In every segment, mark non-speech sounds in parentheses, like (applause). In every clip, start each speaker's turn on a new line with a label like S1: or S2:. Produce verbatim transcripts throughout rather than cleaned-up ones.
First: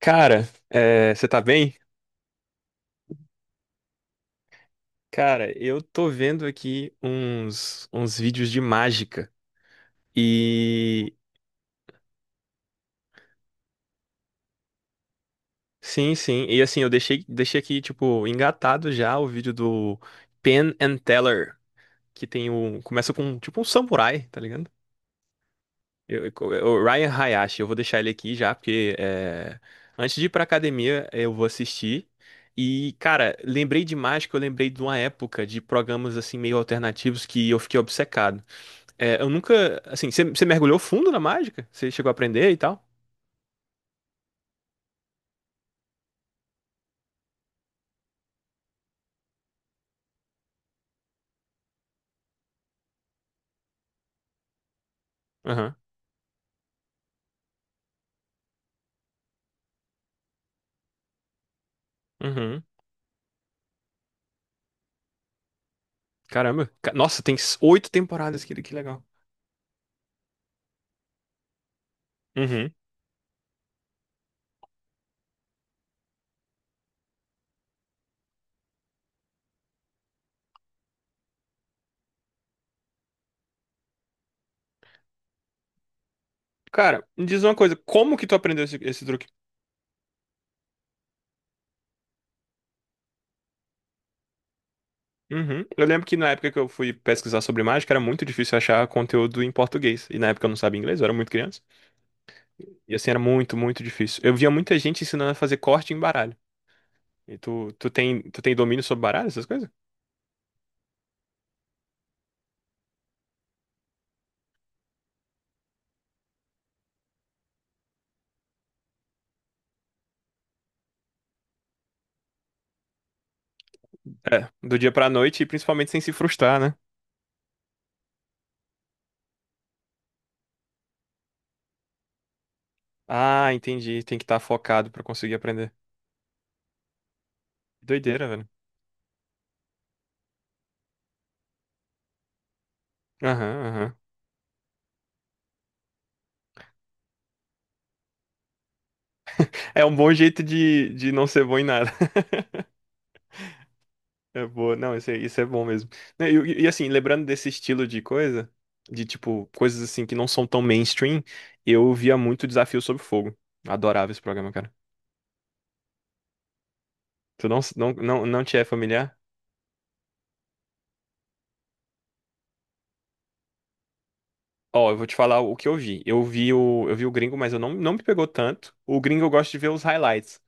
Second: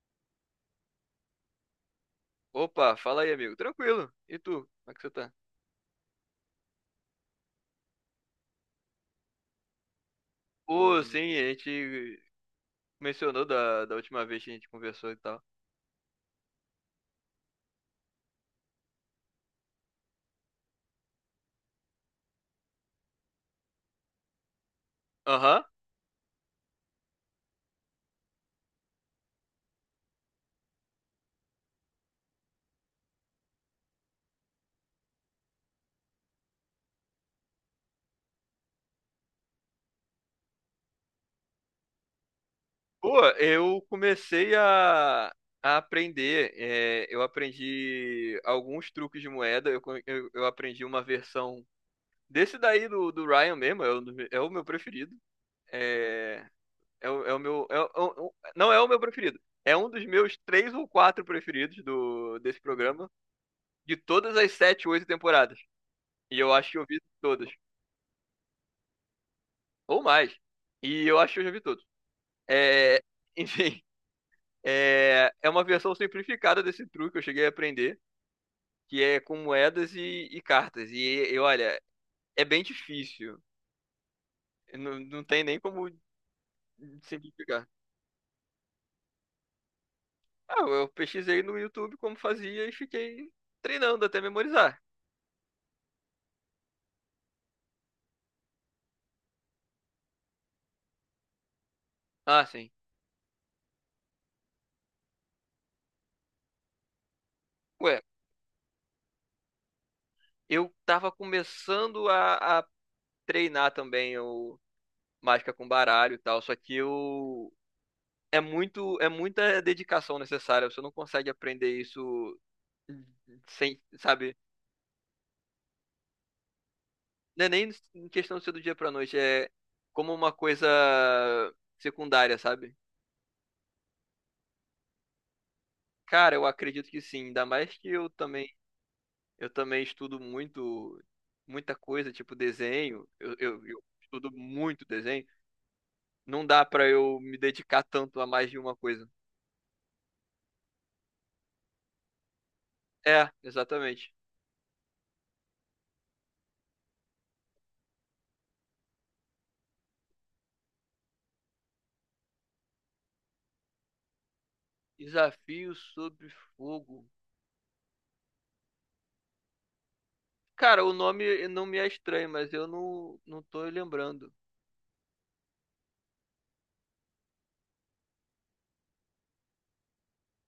S1: Cara, é, você tá bem?
S2: Opa, fala aí, amigo. Tranquilo. E tu? Como é que você tá?
S1: Cara, eu tô vendo aqui uns, uns vídeos de mágica.
S2: Pô,
S1: E
S2: sim, a gente mencionou da, da última vez que a gente conversou e tal.
S1: sim, sim. E assim, eu deixei, deixei aqui, tipo, engatado já o vídeo do Penn and Teller, que tem o Começa com tipo um samurai, tá ligado?
S2: Aham.
S1: Eu, eu- o Ryan Hayashi, eu vou deixar ele aqui já, porque é, antes de ir pra academia, eu vou assistir. E, cara, lembrei de mágica, eu lembrei de uma época de programas assim meio alternativos que eu fiquei obcecado. É, eu nunca. Assim, você você mergulhou fundo na mágica? Você chegou a aprender e tal?
S2: Pô, eu comecei a, a aprender. É, eu aprendi alguns truques de moeda. Eu, co- eu, eu aprendi uma versão desse daí do, do Ryan mesmo. É o, é o meu preferido.
S1: Aham.
S2: É, é, o, é o meu. é o- é o- não é o meu preferido. É um dos meus três ou quatro preferidos do, desse
S1: Uhum.
S2: programa, de todas as sete, oito temporadas. E eu
S1: Caramba.
S2: acho que eu
S1: Ca-
S2: vi
S1: Nossa, tem
S2: todos.
S1: s- oito temporadas, que, que legal.
S2: Ou mais. E eu acho que eu já vi todos.
S1: Uhum.
S2: É, (laughs) enfim, é, é uma versão simplificada desse truque que eu cheguei a aprender, que é com moedas e, e cartas. E, e olha, é bem difícil. Não, não tem nem como
S1: Cara, me diz uma
S2: simplificar.
S1: coisa, como que tu aprendeu esse, esse truque?
S2: Ah, eu pesquisei no YouTube como fazia e fiquei treinando até memorizar.
S1: Uhum. Eu lembro que na época que eu fui pesquisar sobre mágica, era muito difícil achar conteúdo em português. E na época eu não sabia inglês, eu era muito criança.
S2: Ah, sim.
S1: E assim, era muito, muito difícil. Eu via muita gente ensinando a fazer corte em baralho. E tu, tu
S2: Ué,
S1: tem, tu tem domínio sobre baralho, essas coisas?
S2: eu tava começando a, a treinar também o mágica com baralho e tal, só que eu é muito, é muita dedicação necessária. Você não consegue aprender isso sem, sabe?
S1: É, do dia pra noite e principalmente sem se frustrar, né?
S2: Não é nem em questão de ser do dia pra noite, é como uma coisa secundária, sabe?
S1: Ah, entendi. Tem que estar focado pra conseguir aprender.
S2: Cara, eu acredito que sim, ainda mais que eu
S1: Doideira, velho.
S2: também, eu também estudo muito, muita coisa, tipo desenho. Eu,
S1: Aham,
S2: eu, eu
S1: aham.
S2: estudo muito desenho. Não dá pra eu me dedicar tanto a mais de uma coisa.
S1: É um bom jeito de, de não ser bom em nada. (laughs)
S2: É, exatamente.
S1: É boa. Não, isso é, isso é bom mesmo. Né, E, e- e assim, lembrando desse estilo de coisa, de tipo, coisas assim que não são tão mainstream, eu via muito Desafio sobre Fogo. Adorava esse programa, cara.
S2: Desafio sobre fogo.
S1: Tu não, não, não, não te é familiar?
S2: Cara, o nome não me é estranho, mas eu não, não tô lembrando.
S1: Ó, eu vou te falar o que eu vi. Eu vi o, eu vi o gringo, mas eu não, não me pegou tanto. O gringo eu gosto de ver os highlights.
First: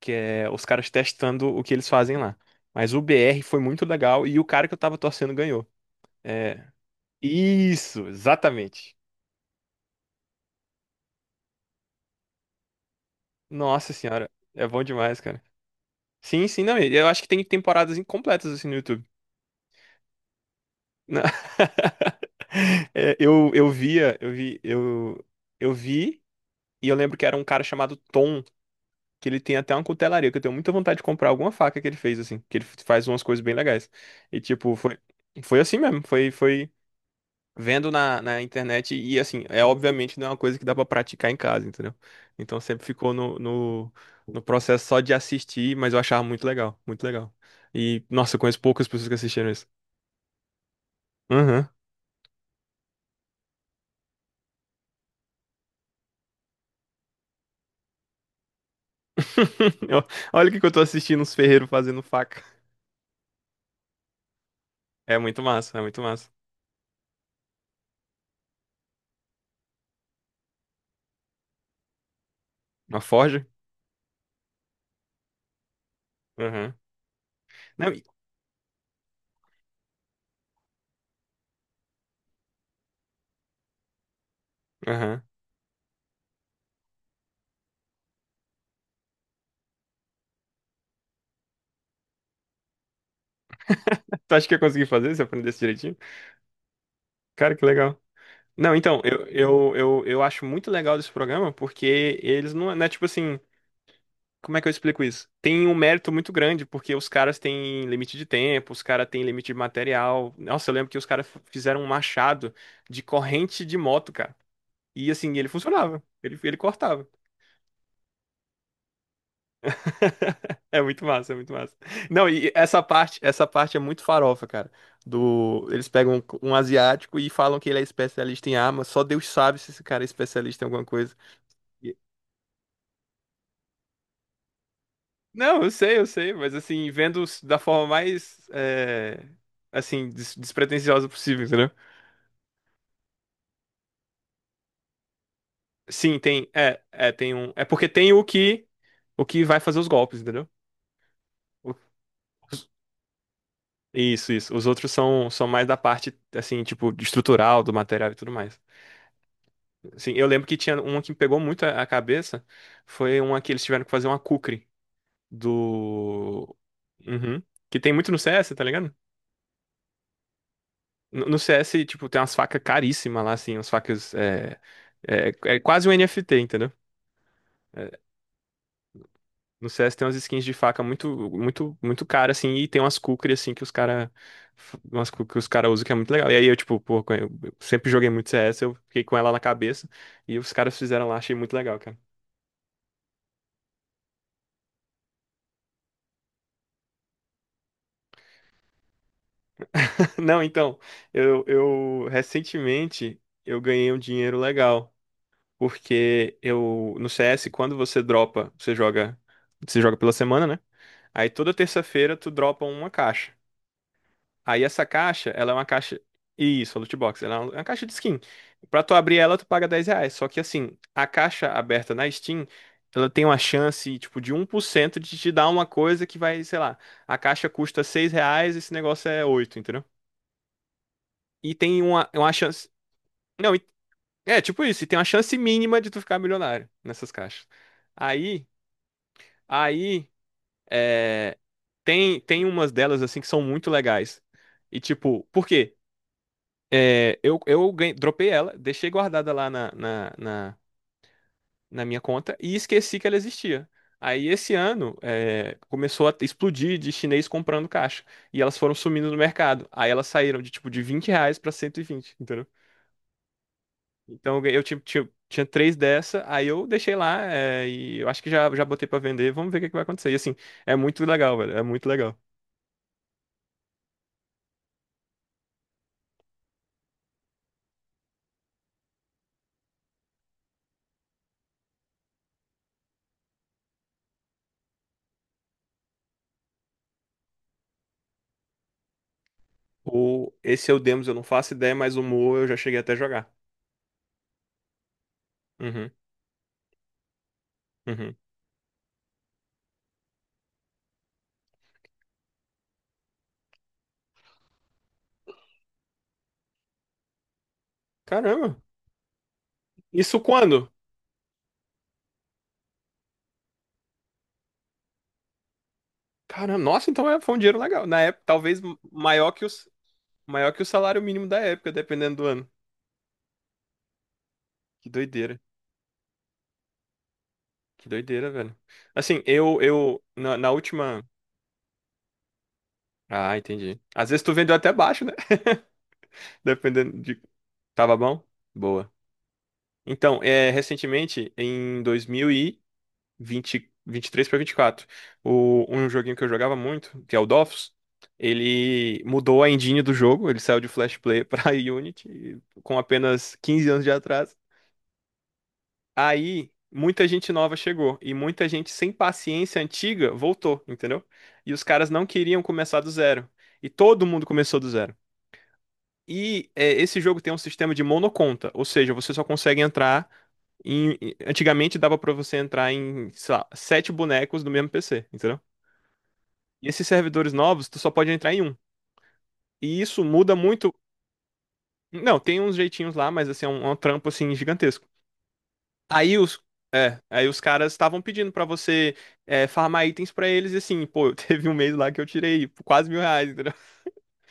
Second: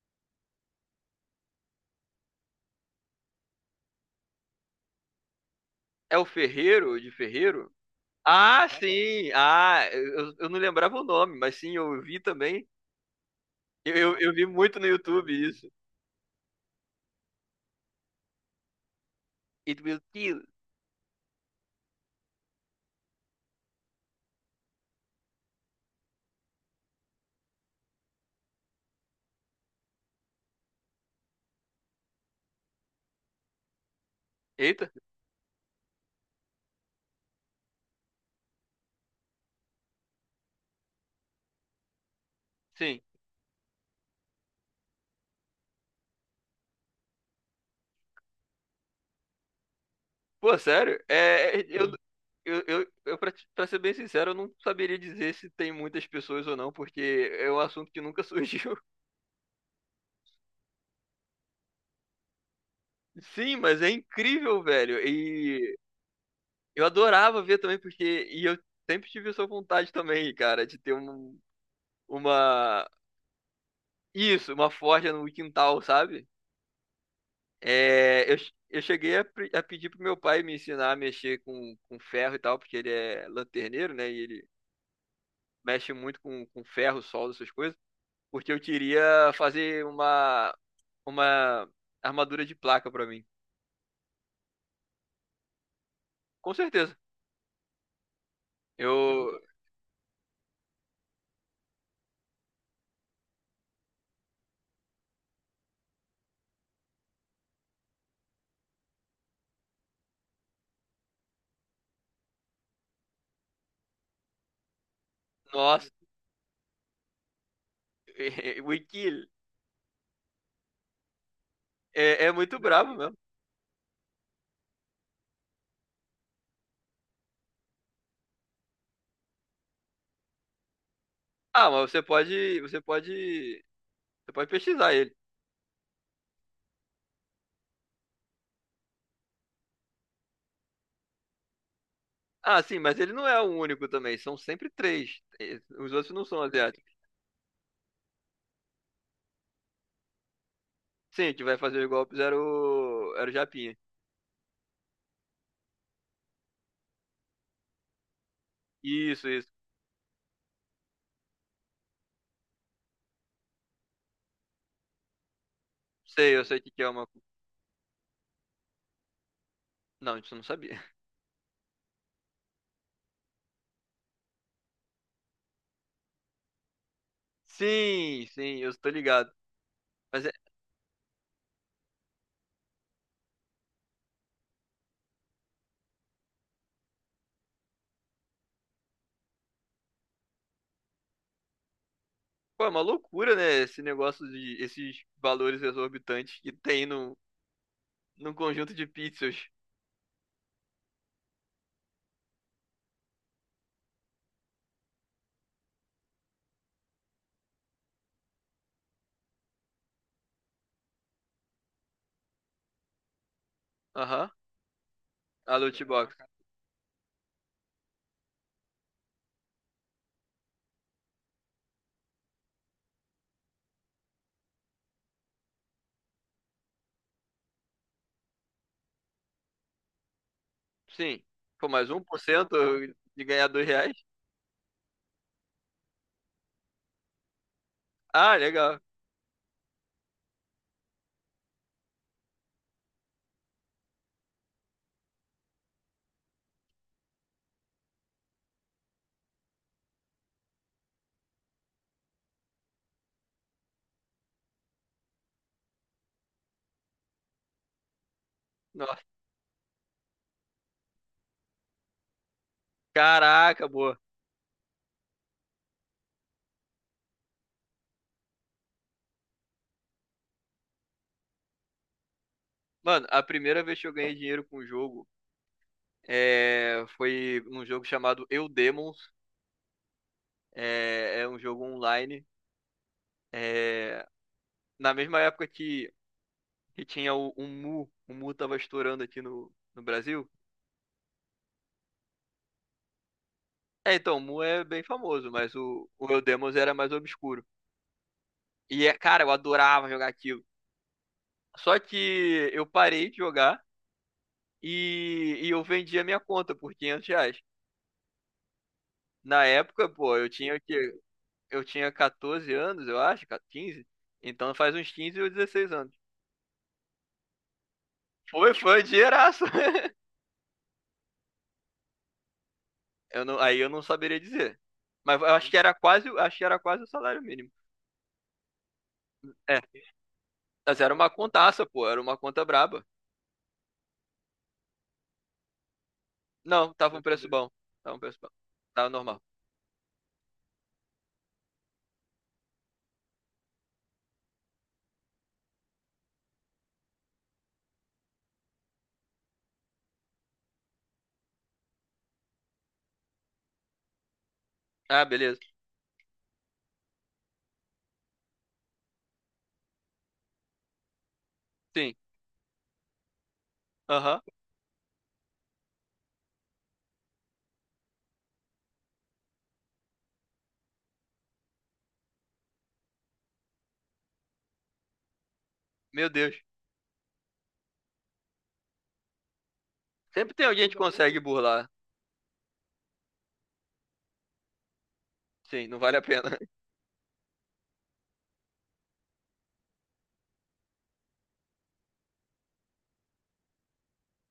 S1: Que é os caras testando o que eles fazem lá. Mas o B R foi muito legal e o cara que eu tava torcendo ganhou.
S2: É o
S1: É,
S2: Ferreiro, de Ferreiro?
S1: isso,
S2: Ah,
S1: exatamente.
S2: sim! Ah, eu, eu não lembrava o nome, mas sim, eu vi também.
S1: Nossa
S2: Eu, eu,
S1: senhora,
S2: eu vi
S1: é
S2: muito
S1: bom
S2: no
S1: demais,
S2: YouTube
S1: cara.
S2: isso.
S1: Sim, sim, não, eu acho que tem temporadas incompletas assim no YouTube.
S2: It will kill.
S1: Na- (laughs) É, eu, eu via, eu vi, eu, eu vi e eu lembro que era um cara chamado Tom, que ele tem até uma cutelaria, que eu tenho muita vontade de comprar alguma faca que ele fez assim, que ele faz umas coisas bem legais. E tipo,
S2: Eita,
S1: foi foi assim mesmo, foi foi vendo na, na internet e assim, é obviamente não é uma coisa que dá pra praticar em casa, entendeu? Então sempre
S2: sim.
S1: ficou no, no, no processo só de assistir, mas eu achava muito legal, muito legal. E, nossa, eu conheço poucas pessoas que assistiram isso.
S2: Pô, sério? É, é,
S1: Aham.
S2: eu, eu, eu, eu pra, te- pra ser bem sincero, eu não saberia dizer se tem muitas pessoas ou não, porque é um assunto que nunca surgiu. (laughs)
S1: (laughs) Eu- Olha o que que eu tô assistindo, uns ferreiros fazendo faca.
S2: Sim, mas é incrível, velho.
S1: É muito massa, é muito massa.
S2: Eu adorava ver também, porque. E eu sempre tive essa vontade também, cara, de ter um, uma.
S1: Uma forja?
S2: Isso, uma forja no quintal, sabe?
S1: Aham. Não, e-
S2: É, eu, che- eu cheguei a, pre- a pedir pro meu pai me ensinar a mexer com, com ferro e tal, porque ele é lanterneiro, né? E ele
S1: aham.
S2: mexe muito com, com ferro, solda, essas coisas. Porque eu queria fazer uma, uma armadura de placa pra mim.
S1: Tu acha que ia conseguir fazer se eu aprendesse direitinho?
S2: Com certeza.
S1: Cara, que legal. Não, então, eu,
S2: Eu.
S1: eu, eu, eu acho muito legal desse programa porque eles não, é não é tipo assim. Como é que eu explico isso? Tem um mérito muito grande, porque os caras têm limite de tempo, os caras têm limite de material. Nossa, eu lembro que os caras f- fizeram um machado de corrente de moto, cara. E assim, ele
S2: Nossa,
S1: funcionava. Ele, ele cortava.
S2: (laughs) o Ikil
S1: (laughs) É muito massa, é muito massa.
S2: é,
S1: Não,
S2: é
S1: e
S2: muito
S1: essa
S2: brabo mesmo.
S1: parte, essa parte é muito farofa, cara. Do, eles pegam um, um asiático e falam que ele é especialista em arma. Só Deus sabe se esse cara é especialista em alguma coisa.
S2: Ah, mas você pode, você pode, você pode pesquisar ele.
S1: Não, eu sei, eu sei, mas assim, vendo s- da forma mais, é, assim, des- despretensiosa possível, entendeu?
S2: Ah, sim, mas ele não é o único também, são sempre três. Eh, os outros
S1: Sim,
S2: não são
S1: tem, é,
S2: asiáticos.
S1: é, tem um, é porque tem o que, o que vai fazer os golpes, entendeu?
S2: Sim, que vai
S1: O-
S2: fazer os golpes era
S1: os-
S2: o, era o Japinha.
S1: Isso, isso. Os outros são, são mais da parte, assim, tipo, de estrutural, do material e tudo mais.
S2: Isso, isso.
S1: Assim, eu lembro que tinha uma que me pegou muito a, a cabeça, foi uma que eles tiveram que fazer uma kukri
S2: Sei, eu
S1: do...
S2: sei o que que é uma.
S1: Uhum. Que tem muito no C S, tá ligado?
S2: Não, isso eu não sabia. (laughs)
S1: No no C S, tipo, tem umas facas caríssimas lá, assim, umas facas. É, é, é quase um N F T, entendeu? É,
S2: Sim, sim, eu tô ligado.
S1: no C S tem umas
S2: Mas é,
S1: skins de faca muito, muito, muito cara, assim, e tem umas kukri, assim, que os cara. Umas kukri que os cara usam que é muito legal. E aí eu, tipo, pô, eu sempre joguei muito C S, eu fiquei com ela na cabeça, e os caras fizeram lá, achei muito legal, cara.
S2: pô, é uma loucura, né? Esse negócio de esses valores exorbitantes que tem no, num conjunto de pixels.
S1: (laughs) Não, então, eu, eu recentemente eu ganhei um dinheiro legal, porque eu, no C S, quando você dropa, você joga. Você joga pela semana, né? Aí toda terça-feira tu dropa uma caixa.
S2: Aham,
S1: Aí essa caixa, ela é
S2: a
S1: uma
S2: loot
S1: caixa.
S2: box.
S1: Isso, a loot box. Ela é uma caixa de skin. Pra tu abrir ela, tu paga dez reais. Só que assim, a caixa aberta na Steam, ela tem uma chance, tipo, de um por cento de te dar uma coisa que vai, sei lá, a caixa custa seis reais, esse negócio é oito entendeu?
S2: Sim.
S1: E
S2: Pô,
S1: tem
S2: mais um
S1: uma,
S2: por
S1: uma
S2: cento
S1: chance.
S2: de ganhar
S1: Não,
S2: dois
S1: e-
S2: reais?
S1: é tipo isso, e tem uma chance mínima de tu ficar milionário nessas caixas.
S2: Ah,
S1: Aí,
S2: legal.
S1: aí. É, Tem, tem umas delas, assim, que são muito legais. E, tipo, por quê? É, eu eu ganhei- dropei ela, deixei guardada lá na, na, na, na minha conta e esqueci que ela existia. Aí, esse ano, é, começou a explodir de chinês comprando caixa. E elas foram sumindo no mercado. Aí, elas saíram de, tipo, de vinte reais pra cento e vinte entendeu?
S2: Caraca, boa.
S1: Então, eu, ganhei- eu tinha, tinha, tinha três dessa, aí eu deixei lá, é, e eu acho que já, já botei pra vender. Vamos ver o que é que vai acontecer. E, assim, é muito legal, velho. É muito legal.
S2: Mano, a primeira vez que eu ganhei dinheiro com o jogo é, foi num jogo chamado Eu Demons. É, é um jogo online. É, na mesma época que, que tinha o, o Mu. O Mu tava estourando aqui no, no Brasil.
S1: O... Esse é o Demos, eu não faço ideia, mas o Mu eu já cheguei até a jogar.
S2: É, então, o Mu é bem famoso, mas o,
S1: Uhum,
S2: o Eu Demons era mais obscuro.
S1: uhum.
S2: E, é, cara, eu adorava jogar aquilo. Só que eu parei de jogar e, e eu vendi a minha conta por quinhentos reais.
S1: Caramba,
S2: Na época, pô,
S1: isso
S2: eu tinha o
S1: quando?
S2: quê? Eu tinha catorze anos, eu acho, quinze. Então faz uns quinze ou dezesseis anos.
S1: Caramba, nossa, então é- foi um dinheiro legal. Na época,
S2: Foi,
S1: talvez
S2: foi um
S1: maior que
S2: dinheiraço.
S1: os...
S2: (laughs)
S1: maior que o salário mínimo da época, dependendo do ano.
S2: Eu não, aí eu não saberia dizer.
S1: Que
S2: Mas eu
S1: doideira,
S2: acho que era quase, acho que era quase o salário mínimo.
S1: que doideira, velho. Assim,
S2: É,
S1: eu, eu, na, na
S2: mas era
S1: última.
S2: uma contaça, pô, era uma conta braba.
S1: Ah, entendi. Às vezes tu vendeu até baixo, né? (laughs)
S2: Não,
S1: Dependendo
S2: tava um
S1: de.
S2: preço bom.
S1: Tava
S2: Tava um preço
S1: bom?
S2: bom. Tava
S1: Boa.
S2: normal.
S1: Então, é, recentemente, em dois mil e vinte vinte e três para vinte e quatro. O, um joguinho que eu jogava muito, que é o Dofus, ele mudou a engine do jogo, ele saiu de Flash Player para (laughs) Unity com apenas quinze anos de atraso.
S2: Ah, beleza.
S1: Aí muita gente nova chegou e muita gente sem paciência antiga voltou, entendeu? E os caras
S2: Sim.
S1: não queriam começar do zero. E todo
S2: Aham.
S1: mundo começou do zero. E é, esse jogo tem um sistema de monoconta, ou seja, você só consegue entrar em. em- Antigamente dava pra você entrar em, sei lá, sete bonecos do mesmo P C, entendeu?
S2: Meu Deus.
S1: E esses servidores novos, tu só pode entrar em um. E isso
S2: Sempre
S1: muda
S2: tem alguém
S1: muito.
S2: que consegue burlar.
S1: Não, tem uns jeitinhos lá, mas assim, é um, é um trampo assim gigantesco.
S2: Sim, não vale a
S1: Aí
S2: pena.
S1: os,
S2: (laughs)
S1: aí os caras estavam pedindo pra você é, farmar itens pra eles, e assim, pô, (laughs) teve um mês lá que eu tirei quase mil reais.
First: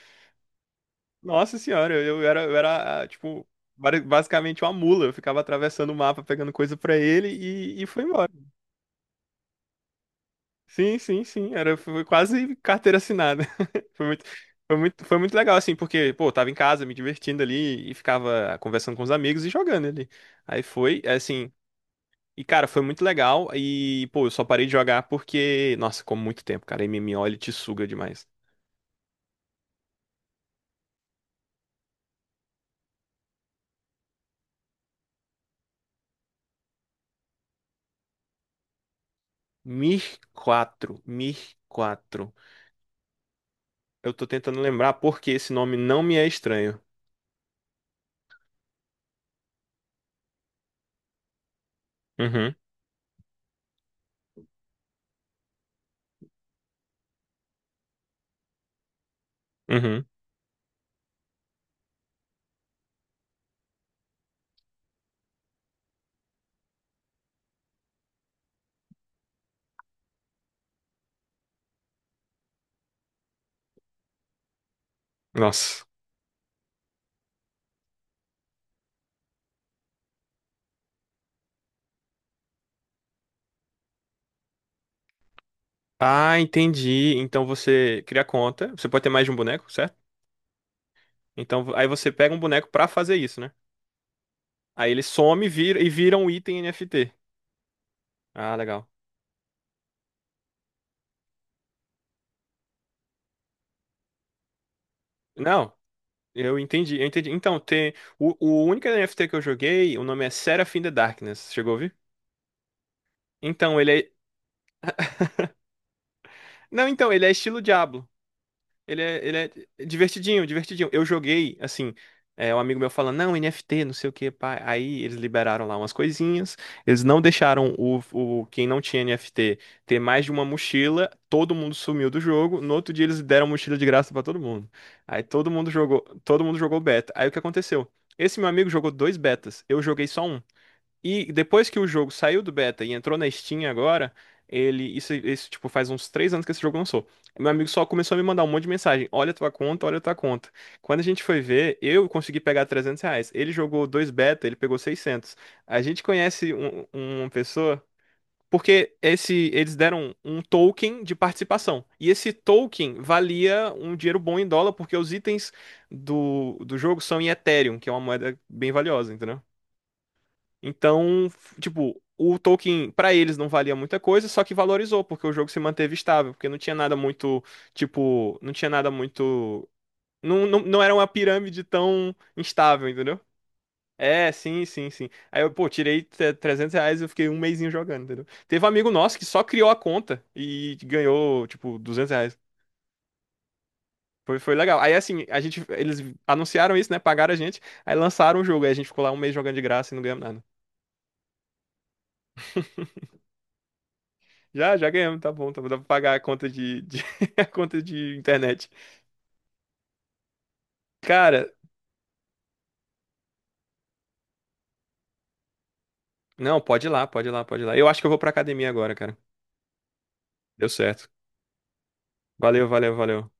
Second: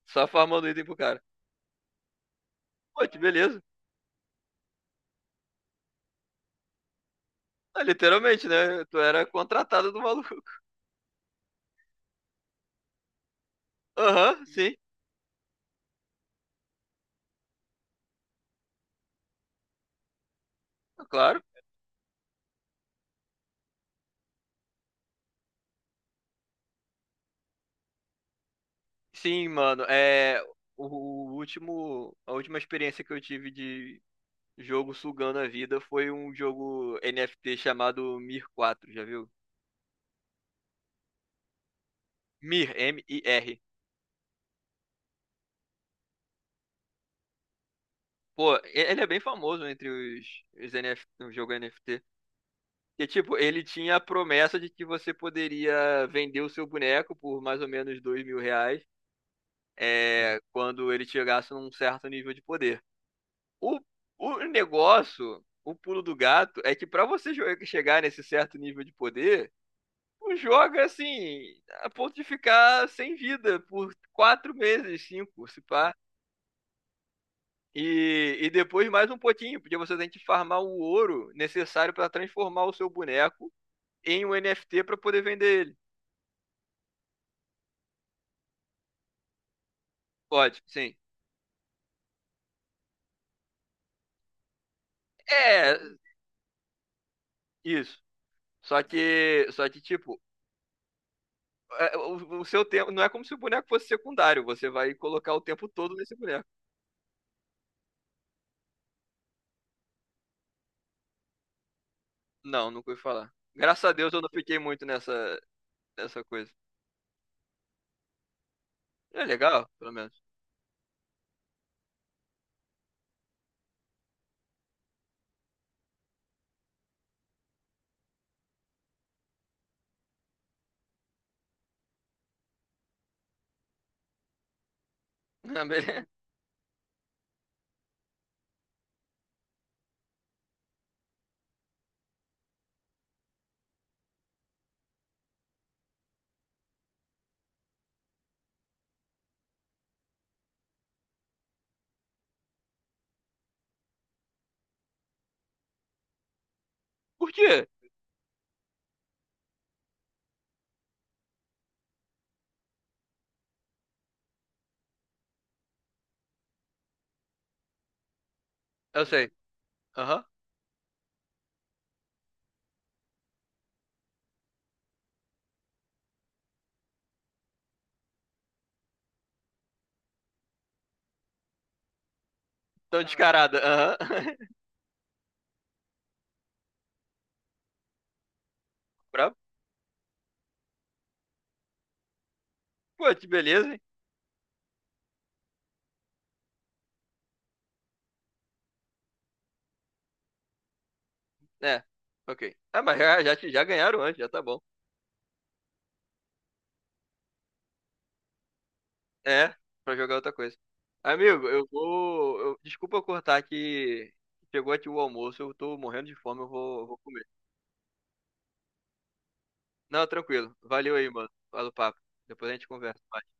S2: Só farmando item pro cara.
S1: Nossa senhora, eu, eu era, eu era,
S2: Pô,
S1: ah,
S2: que
S1: tipo,
S2: beleza.
S1: bari- basicamente uma mula. Eu ficava atravessando o mapa, pegando coisa pra ele e,
S2: Ah,
S1: e foi embora.
S2: literalmente, né? Tu era contratado do maluco.
S1: Sim, sim, sim. Era, foi quase carteira assinada. (laughs) Foi muito,
S2: Aham, sim.
S1: foi muito, foi muito legal, assim, porque, pô, eu tava em casa me divertindo ali e ficava conversando com os amigos e jogando ali. Aí foi, é,
S2: Claro.
S1: assim. E, cara, foi muito legal. E, pô, eu só parei de jogar porque, nossa, como muito tempo, cara. M M O, ele te suga demais.
S2: Sim, mano, é o, o último, a última experiência que eu tive de jogo sugando a vida foi um jogo N F T chamado Mir quatro, já viu?
S1: Mir quatro, Mir quatro.
S2: Mir, M-I-R.
S1: Eu tô tentando lembrar porque esse nome não me é estranho.
S2: Pô, e- ele é bem famoso entre os, os N F T, o jogo N F T.
S1: Uhum,
S2: E tipo, ele tinha a promessa de que você poderia vender o seu boneco por mais ou menos dois mil reais,
S1: uhum.
S2: é, quando ele chegasse num certo nível de poder. O, o negócio, o pulo do gato, é que pra você jo- chegar nesse certo nível de poder, tu joga assim, a ponto de ficar sem vida por quatro meses, cinco, se
S1: Nossa.
S2: pá. E, e depois mais um pouquinho, porque você tem que farmar o ouro necessário pra transformar o seu boneco em um N F T pra poder vender ele.
S1: Ah, entendi. Então você cria conta. Você pode ter mais de um boneco, certo?
S2: Pode, sim.
S1: Então aí você pega um boneco pra fazer isso, né? Aí ele some e
S2: É,
S1: vira, e vira um item N F T.
S2: isso.
S1: Ah,
S2: Só
S1: legal.
S2: que, só que tipo, é, o, o seu tempo não é como se o boneco fosse secundário, você vai colocar o tempo
S1: Não,
S2: todo nesse boneco.
S1: eu entendi, eu entendi. Então, tem. O, o único N F T que eu joguei, o nome é Seraphim the Darkness. Chegou a ouvir?
S2: Não, nunca ouvi falar.
S1: Então,
S2: Graças a
S1: ele é.
S2: Deus eu não fiquei muito nessa, nessa coisa.
S1: Não, então, ele é estilo Diablo. Ele
S2: É
S1: é, ele
S2: legal,
S1: é
S2: pelo menos.
S1: divertidinho, divertidinho. Eu joguei, assim, é, um amigo meu falando, não, N F T, não sei o que, pá. Aí eles liberaram lá umas coisinhas. Eles não deixaram o, o quem não tinha N F T ter mais de uma mochila. Todo mundo sumiu do jogo. No outro dia eles deram mochila de graça pra todo mundo. Aí todo
S2: (laughs) Ah,
S1: mundo jogou,
S2: beleza.
S1: todo mundo jogou beta. Aí o que aconteceu? Esse meu amigo jogou dois betas. Eu joguei só um. E depois que o jogo saiu do beta e entrou na Steam agora, ele. Isso, isso, tipo, faz uns três anos que esse jogo lançou. Meu amigo só começou a me mandar um monte de mensagem. Olha a tua conta, olha a tua conta. Quando a gente foi ver, eu consegui pegar trezentos reais. Ele jogou dois beta, ele pegou seiscentos. A gente conhece um- uma
S2: Por quê?
S1: pessoa. Porque esse, eles deram um token de participação. E esse token valia um dinheiro bom em dólar, porque os itens do, do jogo são em Ethereum, que é uma moeda bem
S2: Eu
S1: valiosa,
S2: sei.
S1: entendeu?
S2: Aham.
S1: Então, f- tipo, o Tolkien pra eles não valia muita coisa, só que valorizou, porque o jogo se manteve estável, porque não tinha nada muito, tipo, não tinha nada muito, não, não, não era uma pirâmide tão instável,
S2: Tão
S1: entendeu?
S2: descarada. Aham.
S1: É,
S2: (laughs)
S1: sim, sim, sim. Aí eu, pô, tirei tre- trezentos reais e eu fiquei um mesinho jogando, entendeu? Teve um amigo nosso que
S2: Bravo.
S1: só criou a conta e ganhou, tipo, duzentos reais.
S2: Pô, que beleza, hein?
S1: Foi, foi legal. Aí, assim, a gente, eles anunciaram isso, né? Pagaram a gente, aí lançaram o jogo. Aí a gente ficou lá um mês jogando de graça e não ganhamos nada.
S2: É. Ok. Ah, mas já, já, te- já ganharam antes, já tá bom.
S1: Já, já ganhamos, tá bom, tá bom. Dá pra pagar a conta de, de- (laughs) a conta de internet.
S2: É, pra jogar outra coisa.
S1: Cara,
S2: Amigo, eu vou. Eu- desculpa eu cortar que chegou aqui o almoço, eu tô morrendo de fome, eu
S1: não,
S2: vou,
S1: pode
S2: eu
S1: ir
S2: vou
S1: lá,
S2: comer.
S1: pode ir lá, pode ir lá. Eu acho que eu vou pra academia agora, cara.
S2: Não, tranquilo.
S1: Deu
S2: Valeu
S1: certo.
S2: aí, mano. Fala o papo. Depois a
S1: Valeu,
S2: gente
S1: valeu,
S2: conversa.
S1: valeu.